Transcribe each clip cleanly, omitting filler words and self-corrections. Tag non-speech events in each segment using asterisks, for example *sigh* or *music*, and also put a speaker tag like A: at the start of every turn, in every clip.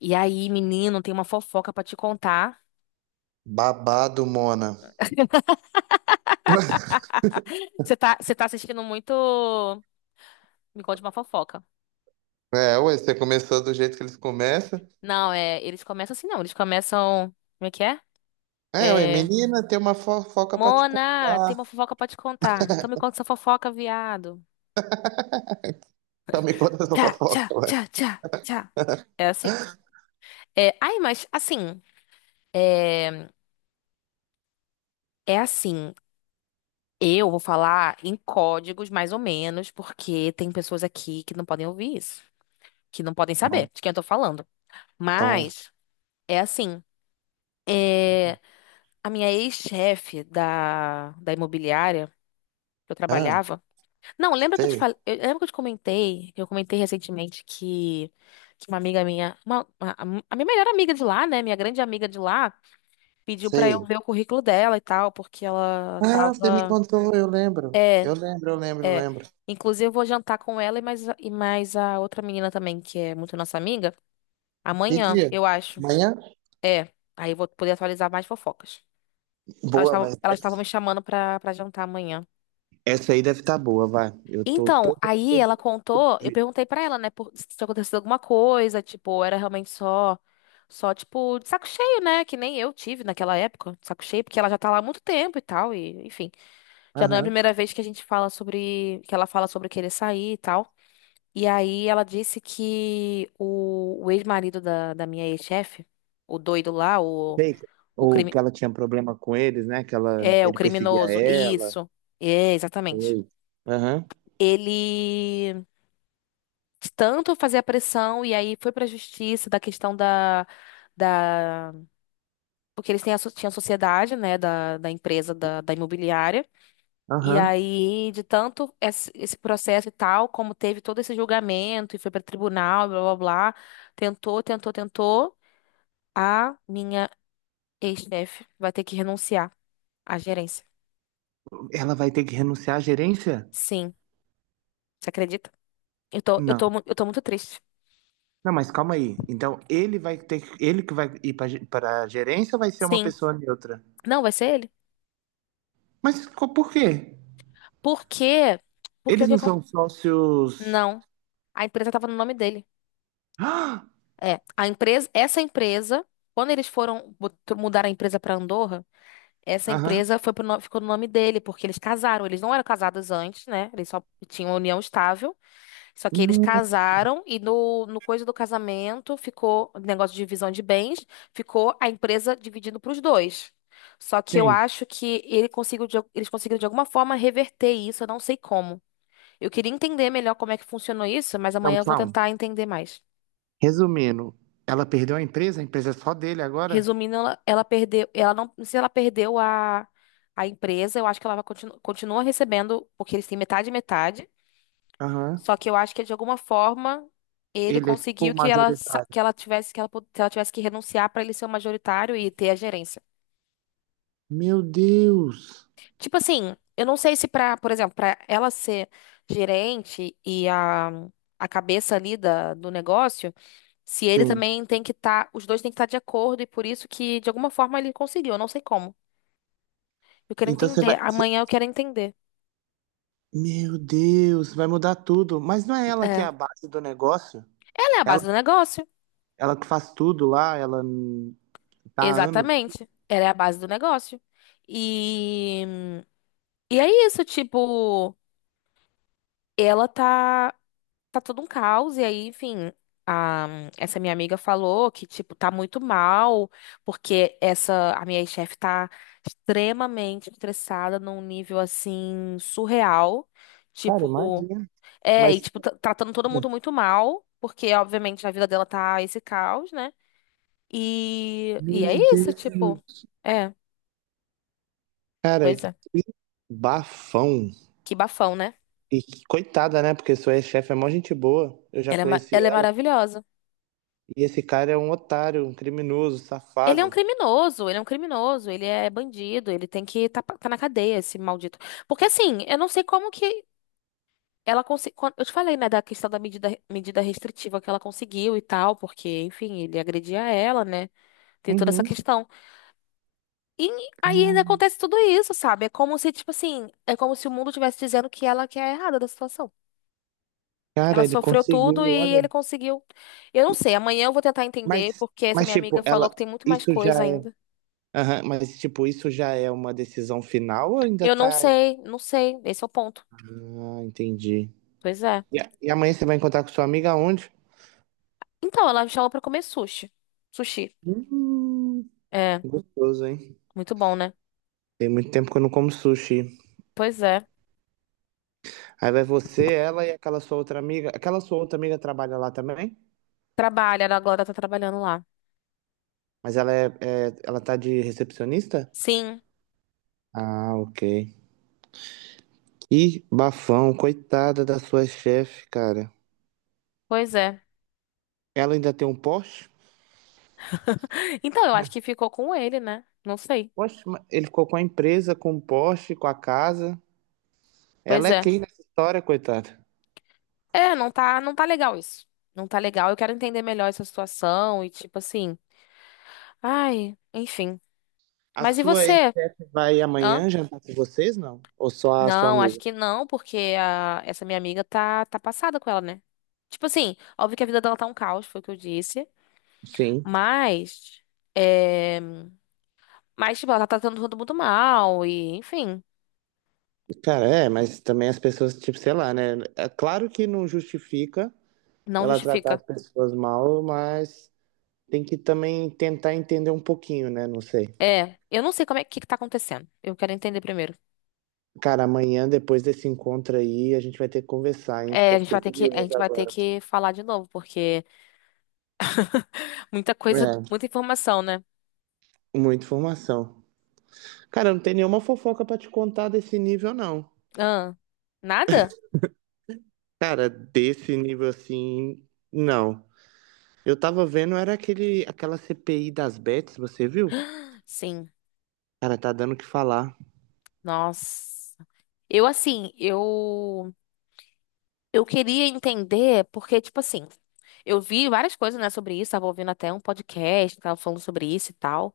A: E aí, menino, tem uma fofoca pra te contar.
B: Babado, Mona.
A: *laughs*
B: *laughs*
A: Você tá assistindo muito. Me conte uma fofoca.
B: Você começou do jeito que eles começam.
A: Não, é. Eles começam assim, não. Eles começam. Como é que é? É.
B: Menina, tem uma fofoca pra te
A: Mona, tem uma
B: contar.
A: fofoca pra te contar. Então me conta essa fofoca, viado.
B: *laughs* Então me conta essa
A: Tchá, tchá,
B: fofoca, ué.
A: tchá, tchá, tchá. É assim.
B: *laughs*
A: É, ai, mas assim. É, é assim. Eu vou falar em códigos, mais ou menos, porque tem pessoas aqui que não podem ouvir isso, que não podem saber
B: Então,
A: de quem eu tô falando.
B: então,
A: Mas é assim. É, a minha ex-chefe da imobiliária que eu
B: ah,
A: trabalhava. Não, lembra que eu te
B: sei,
A: falei, eu, lembra que eu te comentei, que eu comentei recentemente que uma amiga minha, uma, a minha melhor amiga de lá, né, minha grande amiga de lá, pediu pra eu
B: sei.
A: ver o currículo dela e tal, porque ela
B: Ah, você me
A: tava,
B: contou, eu lembro. Eu
A: é,
B: lembro, eu lembro, eu
A: é.
B: lembro.
A: Inclusive eu vou jantar com ela e mais, e mais a outra menina também, que é muito nossa amiga,
B: Que
A: amanhã,
B: dia?
A: eu acho.
B: Amanhã?
A: É. Aí eu vou poder atualizar mais fofocas. Elas
B: Boa,
A: estavam,
B: mas
A: elas estavam
B: essa
A: me chamando pra, pra jantar amanhã.
B: aí deve estar boa, vai. Eu tô
A: Então,
B: todo,
A: aí
B: todo
A: ela contou, eu perguntei pra ela, né, por, se tinha acontecido alguma coisa, tipo, era realmente só, só, tipo, de saco cheio, né, que nem eu tive naquela época, de saco cheio, porque ela já tá lá há muito tempo e tal, e, enfim, já não é a
B: aham.
A: primeira vez que a gente fala sobre, que ela fala sobre querer sair e tal. E aí ela disse que o ex-marido da minha ex-chefe, o doido lá, o,
B: Sei.
A: o
B: Ou que
A: crime,
B: ela tinha problema com eles, né?
A: é, o
B: Ele perseguia
A: criminoso,
B: ela.
A: isso, é, exatamente.
B: Sei. Aham.
A: Ele tanto fazia pressão e aí foi pra justiça da questão da, da porque eles têm a, tinha a sociedade, né, da, da empresa da imobiliária. E
B: Aham.
A: aí, de tanto esse, esse processo e tal, como teve todo esse julgamento e foi pra tribunal, blá blá blá, tentou, tentou, tentou, a minha ex-chefe vai ter que renunciar à gerência.
B: Ela vai ter que renunciar à gerência?
A: Sim, você acredita? Eu tô, eu tô,
B: Não.
A: eu tô muito triste.
B: Não, mas calma aí. Então, ele que vai ir para a gerência ou vai ser uma
A: Sim.
B: pessoa neutra?
A: Não, vai ser ele.
B: Por quê?
A: Porque porque o
B: Eles
A: que,
B: não são sócios.
A: não.
B: *gasps*
A: A empresa estava no nome dele.
B: Ah!
A: É, a empresa, essa empresa, quando eles foram mudar a empresa para Andorra, essa
B: Aham.
A: empresa foi pro ficou no nome dele, porque eles casaram. Eles não eram casados antes, né? Eles só tinham uma união estável. Só que eles
B: Não.
A: casaram e no, no coisa do casamento ficou o negócio de divisão de bens, ficou a empresa dividindo para os dois. Só que eu
B: Sim.
A: acho que ele conseguiu de eles conseguiram de alguma forma reverter isso, eu não sei como. Eu queria entender melhor como é que funcionou isso, mas
B: Não,
A: amanhã eu vou
B: calma.
A: tentar entender mais.
B: Resumindo, ela perdeu a empresa é só dele agora?
A: Resumindo, ela perdeu, ela não, não sei se ela perdeu a empresa, eu acho que ela vai continua recebendo, porque eles têm metade e metade,
B: Aham.
A: só que eu acho que de alguma forma ele
B: Ele é tipo
A: conseguiu
B: o
A: que ela
B: majoritário.
A: que ela tivesse que ela, que ela tivesse que renunciar para ele ser o majoritário e ter a gerência.
B: Meu Deus!
A: Tipo assim, eu não sei se pra, por exemplo, pra ela ser gerente e a cabeça ali da, do negócio, se ele
B: Sim.
A: também tem que estar, os dois têm que estar de acordo e por isso que de alguma forma ele conseguiu, eu não sei como. Eu quero
B: Então você
A: entender,
B: vai. você-
A: amanhã eu quero entender.
B: Meu Deus, vai mudar tudo. Mas não é ela que é
A: É.
B: a base do negócio?
A: Ela é a
B: Ela,
A: base do negócio.
B: ela que faz tudo lá, tá há anos.
A: Exatamente. Ela é a base do negócio. E, e é isso, tipo, ela tá. Tá todo um caos. E aí, enfim, a- essa minha amiga falou que, tipo, tá muito mal, porque essa, a minha chefe tá extremamente estressada num nível, assim, surreal.
B: Cara,
A: Tipo,
B: imagina.
A: é, e,
B: Mas.
A: tipo, tratando todo mundo muito mal, porque, obviamente, a vida dela tá esse caos, né? E é
B: Meu
A: isso, tipo,
B: Deus!
A: é,
B: Cara,
A: pois é,
B: que bafão.
A: que bafão, né?
B: E que coitada, né? Porque sua ex-chefe é mó gente boa. Eu já
A: Ela é,
B: conheci
A: ela é
B: ela.
A: maravilhosa.
B: E esse cara é um otário, um criminoso,
A: Ele é um
B: safado.
A: criminoso, ele é um criminoso, ele é bandido, ele tem que tá, tá na cadeia, esse maldito. Porque assim, eu não sei como que ela conseguiu. Eu te falei, né, da questão da medida, medida restritiva que ela conseguiu e tal, porque, enfim, ele agredia ela, né? Tem toda essa
B: Uhum.
A: questão. E aí ainda acontece tudo isso, sabe? É como se, tipo assim, é como se o mundo estivesse dizendo que ela que é a errada da situação. Ela
B: Cara, ele
A: sofreu tudo
B: conseguiu,
A: e ele
B: olha.
A: conseguiu. Eu não sei, amanhã eu vou tentar entender,
B: Mas,
A: porque essa
B: mas
A: minha amiga
B: tipo,
A: falou
B: ela,
A: que tem muito mais
B: isso
A: coisa
B: já é.
A: ainda.
B: Aham, mas, tipo, isso já é uma decisão final ou ainda
A: Eu não
B: tá.
A: sei, não sei, esse é o ponto.
B: Ah, entendi.
A: Pois é.
B: E amanhã você vai encontrar com sua amiga aonde?
A: Então, ela me chamou pra comer sushi. Sushi.
B: Hum,
A: É,
B: gostoso, hein?
A: muito bom, né?
B: Tem muito tempo que eu não como sushi.
A: Pois é.
B: Aí vai você, ela e aquela sua outra amiga. Aquela sua outra amiga trabalha lá também?
A: Trabalha, a Glória tá trabalhando lá.
B: Ela tá de recepcionista?
A: Sim,
B: Ah, ok. Ih, bafão, coitada da sua chefe, cara.
A: pois é.
B: Ela ainda tem um Porsche?
A: *laughs* Então, eu acho que ficou com ele, né? Não sei.
B: Poxa, mas ele ficou com a empresa, com o Porsche, com a casa.
A: Pois
B: Ela é
A: é.
B: quem nessa história, coitada?
A: É, não tá, não tá legal isso. Não tá legal. Eu quero entender melhor essa situação e tipo assim. Ai, enfim.
B: A
A: Mas e
B: sua
A: você?
B: ex-chefe vai
A: Hã?
B: amanhã jantar com vocês, não? Ou só a sua
A: Não, acho
B: amiga?
A: que não, porque a, essa minha amiga tá, tá passada com ela, né? Tipo assim, óbvio que a vida dela tá um caos, foi o que eu disse.
B: Sim.
A: Mas. É. Mas, tipo, ela tá tratando todo mundo mal e, enfim,
B: Cara, é, mas também as pessoas, tipo, sei lá, né? É claro que não justifica
A: não
B: ela tratar
A: justifica.
B: as pessoas mal, mas tem que também tentar entender um pouquinho, né? Não sei.
A: É, eu não sei como é que tá acontecendo. Eu quero entender primeiro.
B: Cara, amanhã, depois desse encontro aí, a gente vai ter que conversar, hein? Porque
A: É, a
B: eu
A: gente
B: fiquei
A: vai ter que, a
B: curioso
A: gente vai ter
B: agora.
A: que falar de novo, porque muita coisa,
B: É,
A: muita informação, né?
B: muita informação. Cara, não tem nenhuma fofoca pra te contar desse nível, não.
A: Ah, nada?
B: Cara, desse nível assim, não. Eu tava vendo, era aquela CPI das bets, você viu?
A: Sim.
B: Cara, tá dando o que falar.
A: Nossa. Eu, assim, eu queria entender, porque, tipo assim, eu vi várias coisas, né, sobre isso, tava ouvindo até um podcast, que tava falando sobre isso e tal.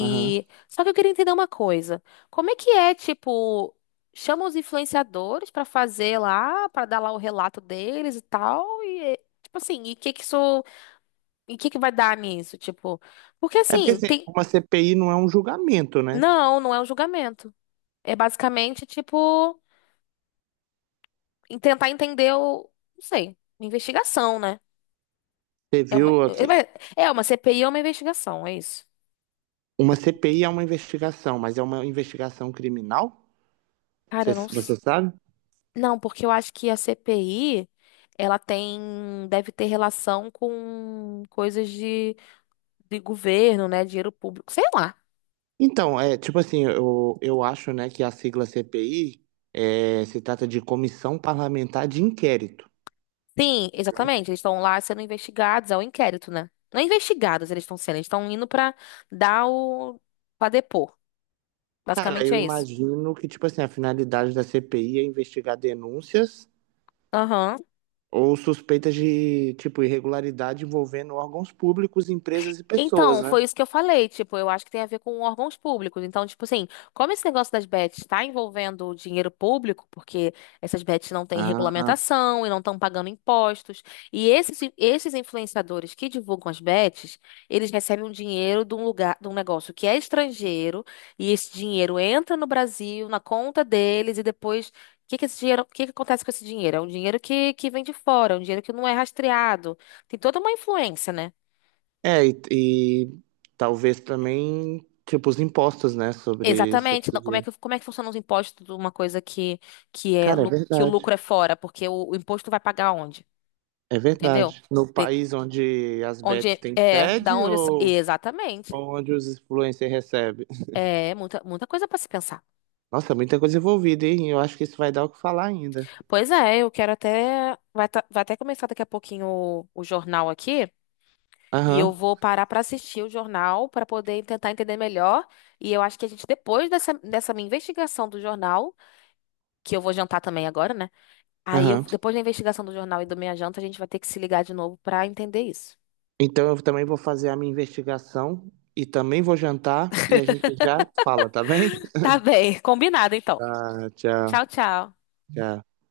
B: Aham.
A: só que eu queria entender uma coisa. Como é que é, tipo, chama os influenciadores pra fazer lá, pra dar lá o relato deles e tal, e é, tipo assim, e que isso, e que vai dar nisso, tipo? Porque
B: É porque
A: assim,
B: assim,
A: tem
B: uma CPI não é um julgamento, né?
A: não, não é um julgamento. É basicamente tipo em tentar entender o, não sei, uma investigação, né?
B: Você
A: É uma,
B: viu
A: é uma
B: aqui?
A: é uma CPI ou uma investigação, é isso.
B: Uma CPI é uma investigação, mas é uma investigação criminal?
A: Cara,
B: Você,
A: eu não,
B: você sabe?
A: não, porque eu acho que a CPI, ela tem, deve ter relação com coisas de governo, né? Dinheiro público, sei lá.
B: Então, é tipo assim, eu acho, né, que a sigla CPI é, se trata de Comissão Parlamentar de Inquérito.
A: Sim, exatamente. Eles estão lá sendo investigados, é o inquérito, né? Não é investigados, eles estão sendo, eles estão indo pra dar o, pra depor.
B: Cara,
A: Basicamente
B: eu
A: é isso.
B: imagino que, tipo assim, a finalidade da CPI é investigar denúncias
A: Aham,
B: ou suspeitas de, tipo, irregularidade envolvendo órgãos públicos, empresas e pessoas,
A: então,
B: né?
A: foi isso que eu falei, tipo, eu acho que tem a ver com órgãos públicos. Então, tipo assim, como esse negócio das bets está envolvendo dinheiro público, porque essas bets não têm
B: Ah,
A: regulamentação e não estão pagando impostos, e esses, esses influenciadores que divulgam as bets, eles recebem um dinheiro de um lugar, de um negócio que é estrangeiro, e esse dinheiro entra no Brasil, na conta deles, e depois, o que que esse dinheiro, o que que acontece com esse dinheiro? É um dinheiro que vem de fora, é um dinheiro que não é rastreado. Tem toda uma influência, né?
B: é, e, e talvez também, tipo, os impostos, né, sobre
A: Exatamente. Não,
B: esse
A: como é
B: dinheiro.
A: que, como é que funcionam os impostos de uma coisa que, é,
B: Cara, é
A: que o
B: verdade.
A: lucro é fora? Porque o imposto vai pagar onde?
B: É
A: Entendeu?
B: verdade. No
A: De-
B: país onde as
A: onde
B: bets
A: é,
B: têm
A: é, da
B: sede
A: onde. Exatamente.
B: ou onde os influencers recebem?
A: É muita, muita coisa para se pensar.
B: Nossa, muita coisa envolvida, hein? Eu acho que isso vai dar o que falar ainda.
A: Pois é, eu quero até. Vai, vai até começar daqui a pouquinho o jornal aqui. E eu
B: Aham,
A: vou parar para assistir o jornal para poder tentar entender melhor. E eu acho que a gente, depois dessa, dessa minha investigação do jornal, que eu vou jantar também agora, né? Aí,
B: aham.
A: depois da investigação do jornal e do meia Janta, a gente vai ter que se ligar de novo pra entender isso.
B: Então eu também vou fazer a minha investigação e também vou jantar e a gente já fala, tá bem?
A: Tá bem. *laughs* Combinado, então.
B: Tá, tchau,
A: Tchau, tchau.
B: tchau.